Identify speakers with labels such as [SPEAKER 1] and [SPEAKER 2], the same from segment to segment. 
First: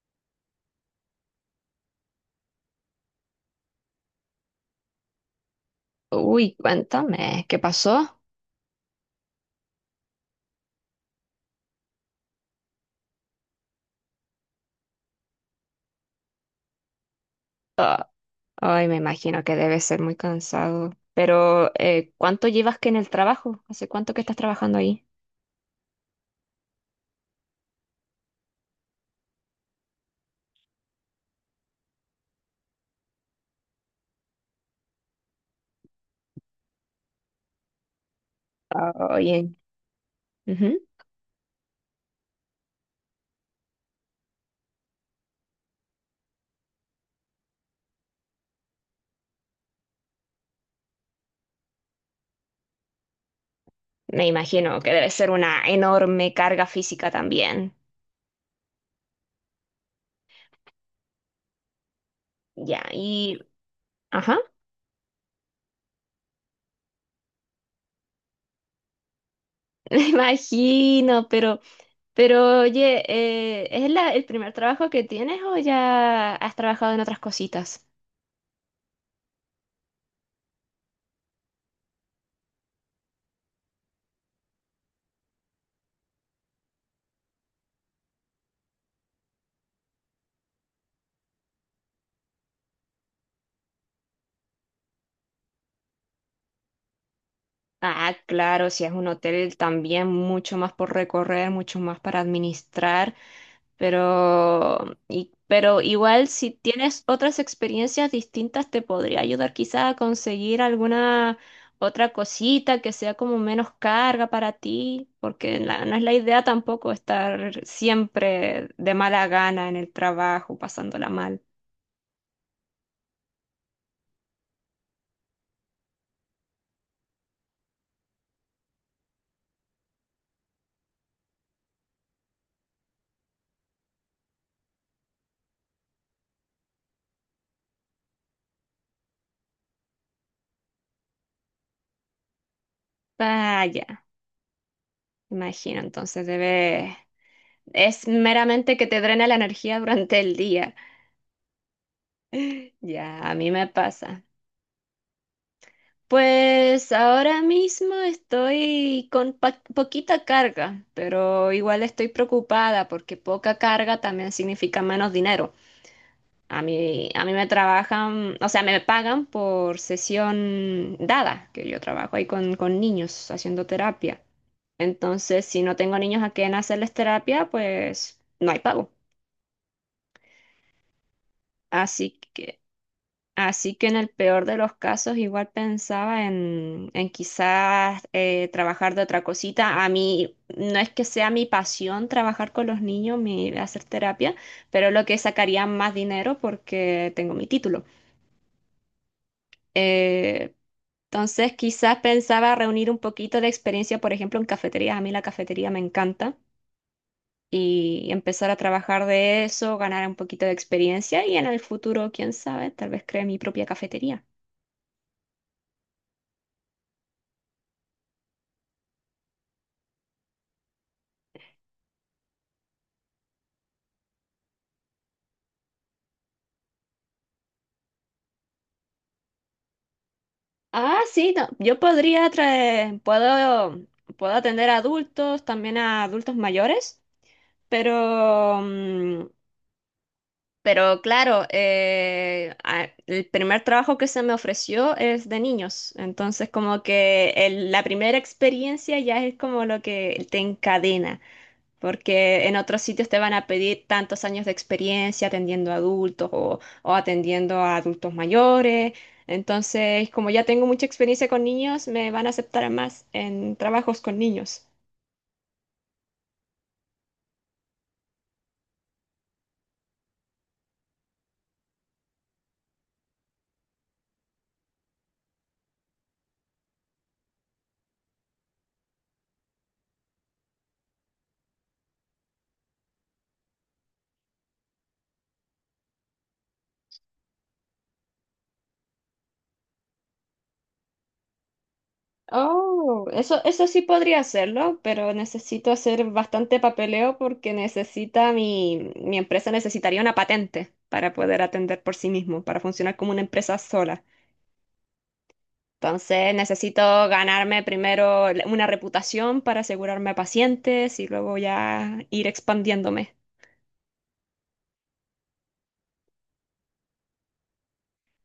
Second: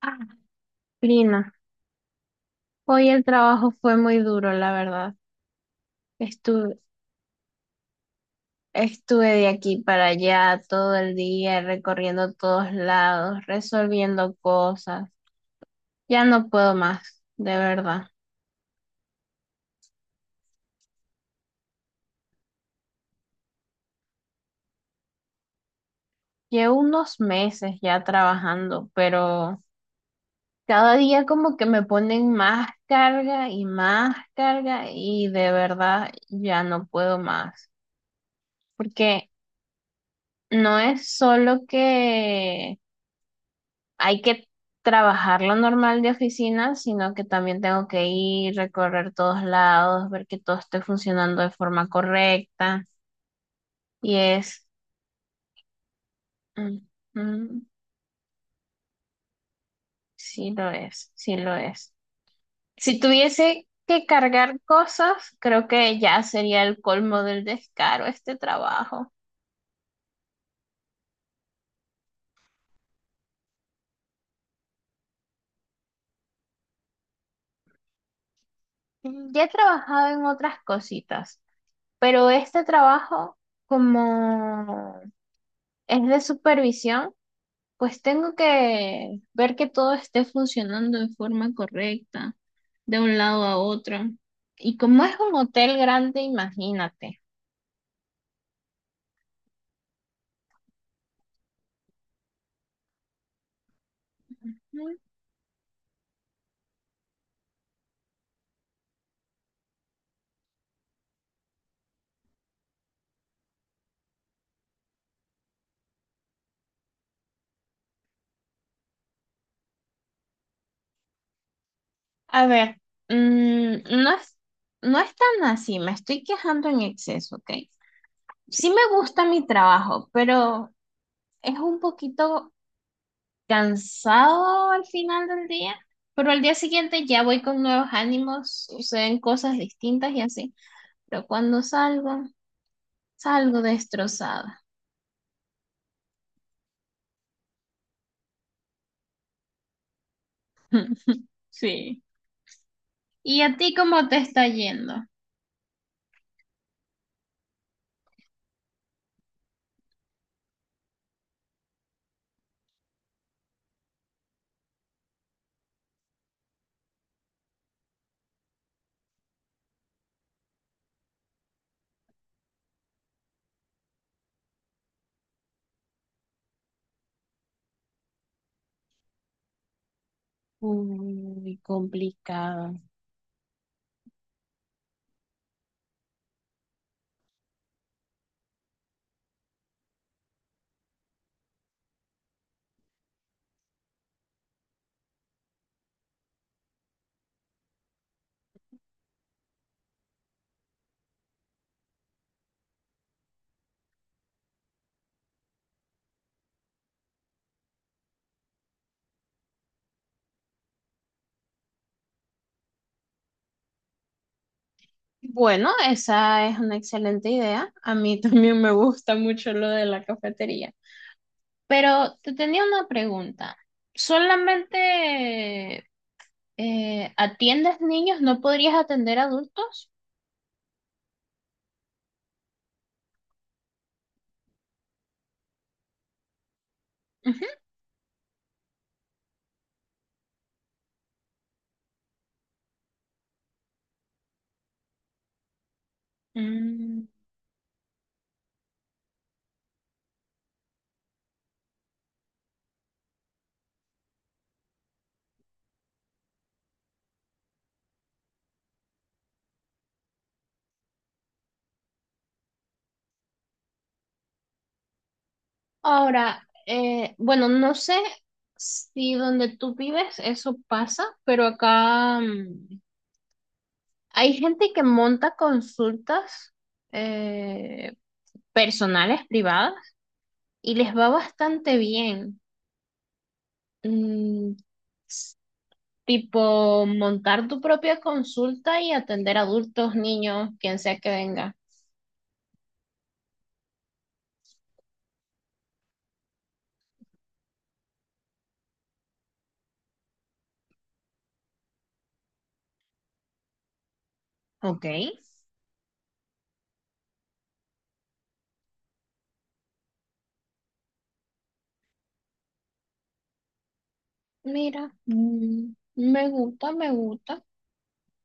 [SPEAKER 1] Ah, prima, hoy el trabajo fue muy duro, la verdad.
[SPEAKER 2] Uy,
[SPEAKER 1] Estuve,
[SPEAKER 2] cuéntame, ¿qué pasó?
[SPEAKER 1] Estuve de aquí para allá todo el día, recorriendo todos lados, resolviendo cosas. Ya no puedo más, de verdad.
[SPEAKER 2] Ay, me imagino que debe ser muy cansado. Pero, ¿cuánto llevas que en el trabajo? ¿Hace cuánto que estás trabajando ahí?
[SPEAKER 1] Llevo unos meses ya trabajando, pero cada día como que me ponen más carga y de verdad ya no puedo más. Porque
[SPEAKER 2] Oye,
[SPEAKER 1] no
[SPEAKER 2] ujú.
[SPEAKER 1] es solo que hay que trabajar lo normal de oficina, sino que también tengo que ir, recorrer todos lados, ver que todo esté funcionando de forma correcta. Y
[SPEAKER 2] Me
[SPEAKER 1] es,
[SPEAKER 2] imagino que debe ser una enorme carga
[SPEAKER 1] mm,
[SPEAKER 2] física
[SPEAKER 1] mm,
[SPEAKER 2] también.
[SPEAKER 1] sí lo es, sí lo es.
[SPEAKER 2] Ya,
[SPEAKER 1] Si tuviese que
[SPEAKER 2] Ajá,
[SPEAKER 1] cargar cosas, creo que ya sería el colmo del descaro este trabajo.
[SPEAKER 2] me imagino, pero oye, ¿el primer trabajo que tienes o ya has trabajado en otras cositas?
[SPEAKER 1] Ya he trabajado en otras cositas, pero este trabajo como es de supervisión, pues tengo que ver que todo esté funcionando de forma correcta, de un lado a otro. Y como es un hotel grande, imagínate.
[SPEAKER 2] Ah, claro, si es un hotel también mucho más por recorrer, mucho más para administrar, pero,
[SPEAKER 1] Mm.
[SPEAKER 2] pero igual si tienes otras experiencias distintas te podría ayudar quizás a conseguir alguna otra cosita que sea como menos carga para ti, porque no es la idea tampoco estar siempre de mala gana en el trabajo, pasándola mal.
[SPEAKER 1] A ver, mm, no es, no es tan así, me estoy quejando en exceso, ¿ok? Sí me gusta mi trabajo, pero es un poquito cansado al final del día. Pero al día siguiente ya voy con nuevos ánimos, suceden cosas distintas y así. Pero cuando salgo, salgo
[SPEAKER 2] Vaya,
[SPEAKER 1] destrozada.
[SPEAKER 2] imagino, Es meramente que te drena la energía durante el día.
[SPEAKER 1] Sí.
[SPEAKER 2] Ya, a
[SPEAKER 1] ¿Y
[SPEAKER 2] mí
[SPEAKER 1] a
[SPEAKER 2] me
[SPEAKER 1] ti cómo te
[SPEAKER 2] pasa.
[SPEAKER 1] está yendo?
[SPEAKER 2] Pues ahora mismo estoy con poquita carga, pero igual estoy preocupada porque poca carga también significa menos dinero. A mí me trabajan, o sea, me pagan por sesión dada, que yo trabajo ahí con niños haciendo terapia. Entonces, si no tengo niños a quien hacerles terapia, pues no hay pago.
[SPEAKER 1] Muy
[SPEAKER 2] Así que
[SPEAKER 1] complicado.
[SPEAKER 2] Así que en el peor de los casos igual pensaba en quizás trabajar de otra cosita. A mí no es que sea mi pasión trabajar con los niños, hacer terapia, pero es lo que sacaría más dinero porque tengo mi título. Eh, entonces quizás pensaba reunir un poquito de experiencia, por ejemplo, en cafeterías. A mí la cafetería me encanta y empezar a trabajar de eso, ganar un poquito de experiencia y en el futuro, quién sabe, tal vez cree mi propia cafetería.
[SPEAKER 1] Bueno, esa es una excelente idea. A mí también me gusta mucho lo de la cafetería. Pero te tenía una pregunta. ¿Solamente atiendes niños? ¿No podrías atender adultos?
[SPEAKER 2] Ah, sí, no, yo podría puedo, puedo atender a adultos, también a adultos mayores,
[SPEAKER 1] Ujú.
[SPEAKER 2] pero, mm, pero claro, el primer trabajo que se me ofreció es de niños, entonces como
[SPEAKER 1] Mm,
[SPEAKER 2] que la primera experiencia ya es como lo que te encadena porque en otros sitios te van a pedir tantos años de experiencia atendiendo a adultos o atendiendo a adultos mayores. Entonces, como ya tengo mucha experiencia con niños, me van a aceptar más en trabajos con niños.
[SPEAKER 1] Ahora, bueno, no sé si donde tú vives eso pasa, pero acá hay gente que monta consultas eh, personales, privadas, y les va bastante bien. Mm, Tipo, montar tu propia consulta y atender adultos, niños, quien sea que venga.
[SPEAKER 2] Oh, eso sí podría hacerlo, pero necesito hacer bastante papeleo porque mi empresa necesitaría una patente para poder atender por sí mismo, para funcionar como una empresa sola.
[SPEAKER 1] Ok.
[SPEAKER 2] Entonces necesito ganarme primero una reputación para asegurarme a pacientes y luego ya ir expandiéndome.
[SPEAKER 1] Mira, me gusta, me gusta.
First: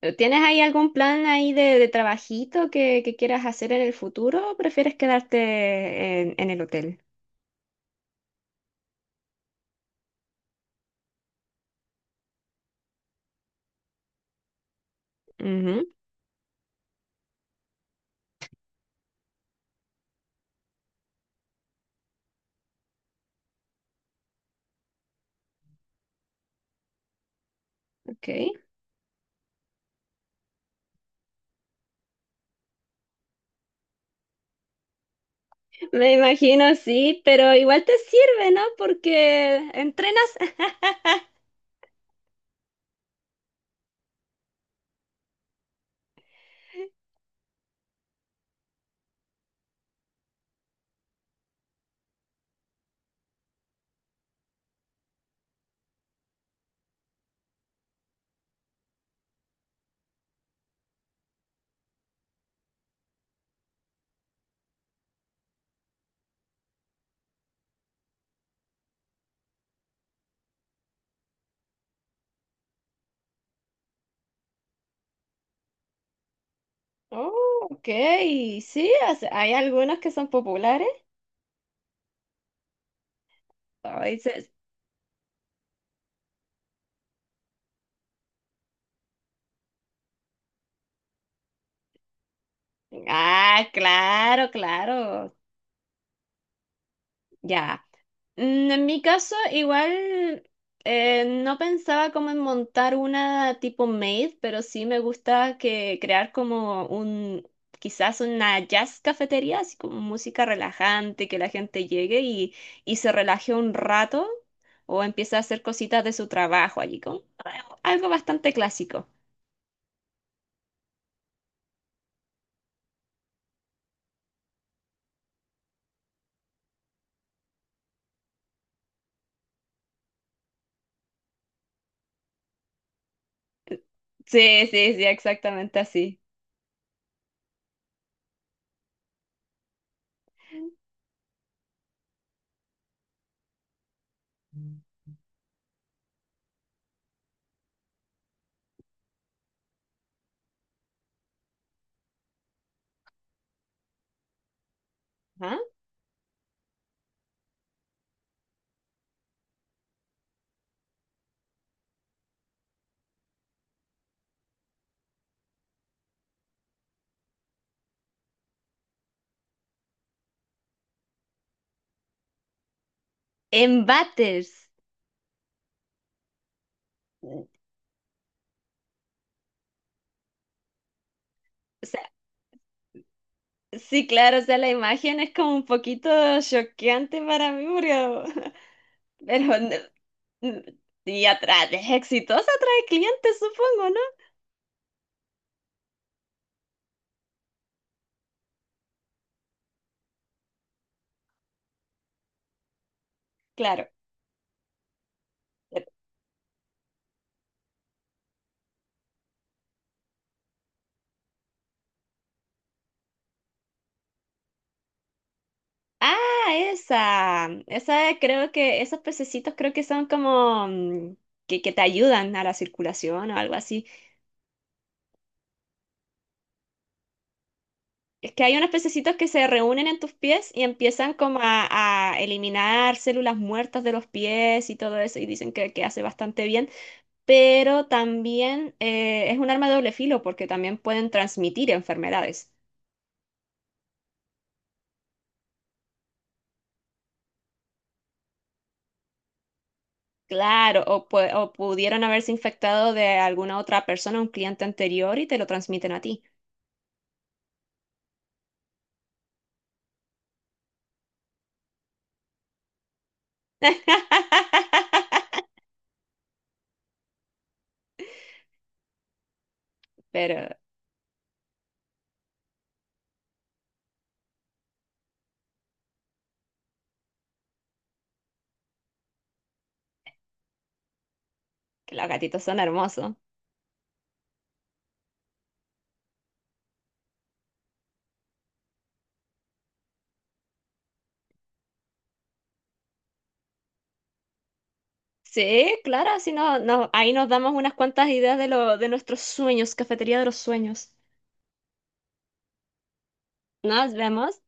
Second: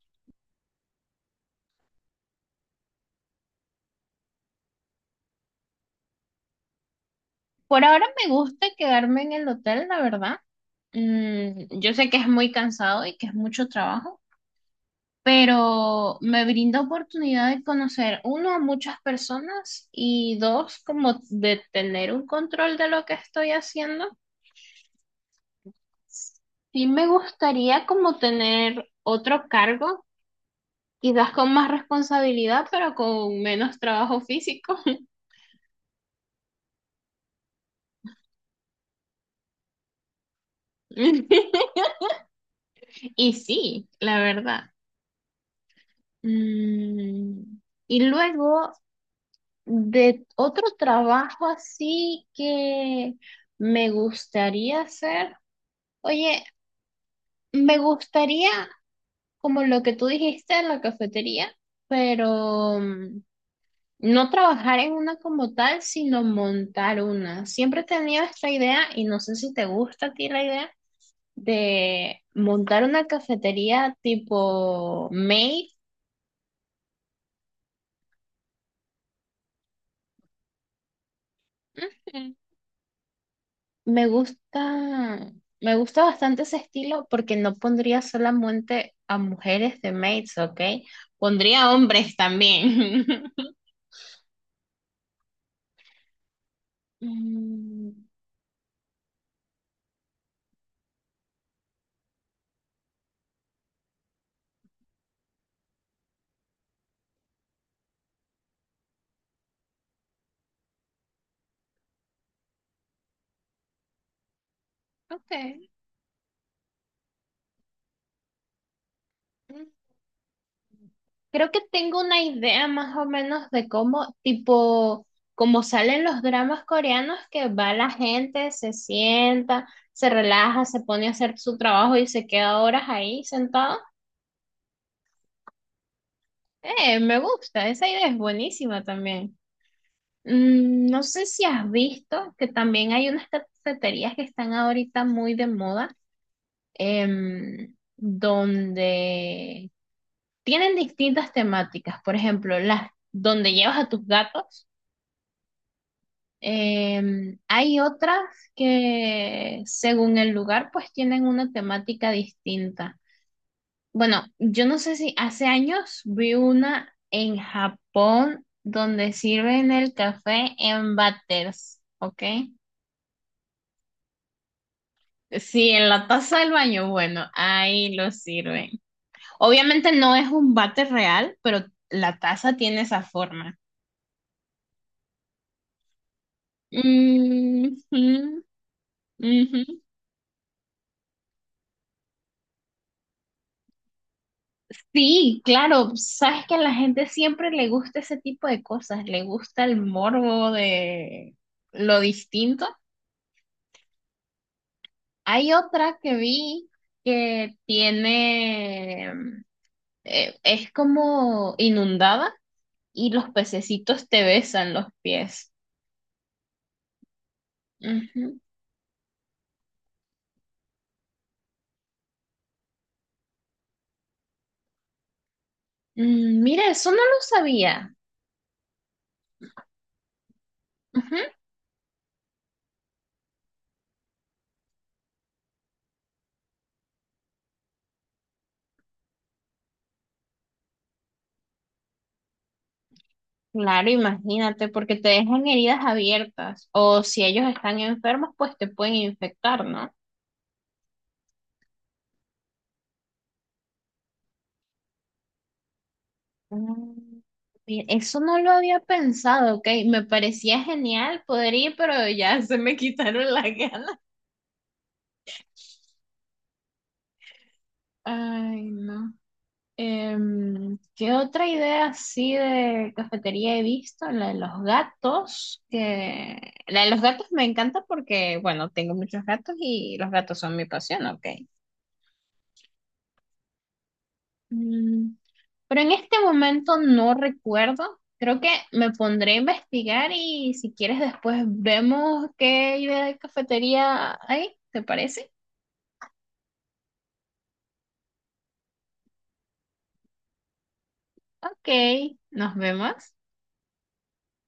[SPEAKER 2] ¿Tienes ahí algún plan ahí de trabajito que quieras hacer en el futuro o prefieres quedarte en el hotel?
[SPEAKER 1] Por ahora me gusta quedarme en el hotel, la verdad. Yo sé que es muy cansado y que es mucho trabajo.
[SPEAKER 2] Ujú,
[SPEAKER 1] Pero me brindó oportunidad de conocer, uno, a muchas personas y dos, como de tener un control de lo que estoy haciendo. Sí me gustaría como
[SPEAKER 2] ok.
[SPEAKER 1] tener otro cargo, quizás con más responsabilidad, pero con menos trabajo físico.
[SPEAKER 2] Me imagino, sí, pero igual te sirve, ¿no? Porque entrenas.
[SPEAKER 1] Y sí, la verdad. Mm, Y luego de otro trabajo así que me gustaría hacer. Oye, me gustaría, como lo que tú dijiste en la cafetería, pero mm, no trabajar en una como tal, sino montar una. Siempre he tenido esta idea, y no sé si te gusta a ti la idea, de montar una cafetería tipo maid.
[SPEAKER 2] Oh, ok, sí, o sea, hay algunos que son populares.
[SPEAKER 1] Ujú. Me
[SPEAKER 2] Ay, se-
[SPEAKER 1] gusta, me gusta bastante ese estilo porque no pondría solamente a mujeres de maids, ¿ok? Pondría hombres también.
[SPEAKER 2] Ah, claro, claro. Ya.
[SPEAKER 1] Mm,
[SPEAKER 2] En mi caso, igual no pensaba como en montar una tipo maid, pero sí me gusta que crear como quizás una jazz cafetería, así como música relajante, que la gente llegue y se relaje un rato o empiece a hacer cositas de su trabajo allí, como algo bastante clásico.
[SPEAKER 1] ok. Creo que tengo una idea más o menos de cómo, tipo, como salen los dramas coreanos, que va la gente, se sienta, se relaja, se pone a hacer su trabajo y se queda horas ahí sentado.
[SPEAKER 2] Sí, sí, sí, exactamente así.
[SPEAKER 1] Me gusta, esa idea es buenísima también. No sé si has visto que también hay unas cafeterías que están ahorita muy de moda, em, donde tienen distintas temáticas. Por ejemplo, las donde llevas a tus gatos.
[SPEAKER 2] Ajá.
[SPEAKER 1] Em, hay otras que, según el lugar, pues tienen una temática distinta. Bueno, yo no sé si hace años vi una en Japón donde sirven el café en váteres, ¿ok?
[SPEAKER 2] En Batters.
[SPEAKER 1] Sí, en la taza del baño, bueno, ahí lo sirven. Obviamente no es un váter real, pero la taza tiene esa forma.
[SPEAKER 2] Sí, claro, o sea, la imagen es como un poquito choqueante para mí,
[SPEAKER 1] Mm, ujú,
[SPEAKER 2] pero no-
[SPEAKER 1] ujú.
[SPEAKER 2] n- y atrás, es exitosa, atrae clientes, supongo, ¿no?
[SPEAKER 1] Sí, claro, sabes que a la gente siempre le gusta ese tipo de cosas, le gusta el morbo de lo distinto.
[SPEAKER 2] Claro.
[SPEAKER 1] Hay otra que vi que tiene, es como inundada y los pececitos te besan los pies.
[SPEAKER 2] Ah, esa
[SPEAKER 1] Ujú.
[SPEAKER 2] creo esos pececitos creo que son como que te ayudan a la circulación o algo así.
[SPEAKER 1] Mm, mira, eso no lo sabía.
[SPEAKER 2] Es que hay unos pececitos que se reúnen en tus pies y empiezan
[SPEAKER 1] Ujú.
[SPEAKER 2] como a eliminar células muertas de los pies y todo eso, y dicen que hace bastante bien. Pero también es un arma de doble filo porque también pueden transmitir enfermedades.
[SPEAKER 1] Claro, imagínate, porque te dejan heridas abiertas o si ellos están enfermos, pues te pueden infectar, ¿no?
[SPEAKER 2] Claro, o pudieran haberse infectado de alguna otra persona, un cliente anterior, y te lo transmiten a ti.
[SPEAKER 1] Mm, mira, eso no lo había pensado, ok. Me parecía genial poder ir, pero ya se me quitaron las ganas. Ay, no.
[SPEAKER 2] Pero
[SPEAKER 1] Em, ¿qué otra idea así de cafetería he visto? La de los gatos, que la de los gatos me encanta porque, bueno, tengo muchos gatos y los gatos son mi pasión, ok.
[SPEAKER 2] que los gatitos son hermosos.
[SPEAKER 1] Mm, Pero en este momento no recuerdo. Creo que me pondré a investigar y si quieres después vemos qué idea de cafetería hay. ¿Te parece?
[SPEAKER 2] Sí, claro, si no, no, ahí nos damos unas cuantas ideas de de nuestros sueños, cafetería de los sueños.
[SPEAKER 1] Ok, nos vemos.
[SPEAKER 2] Nos vemos.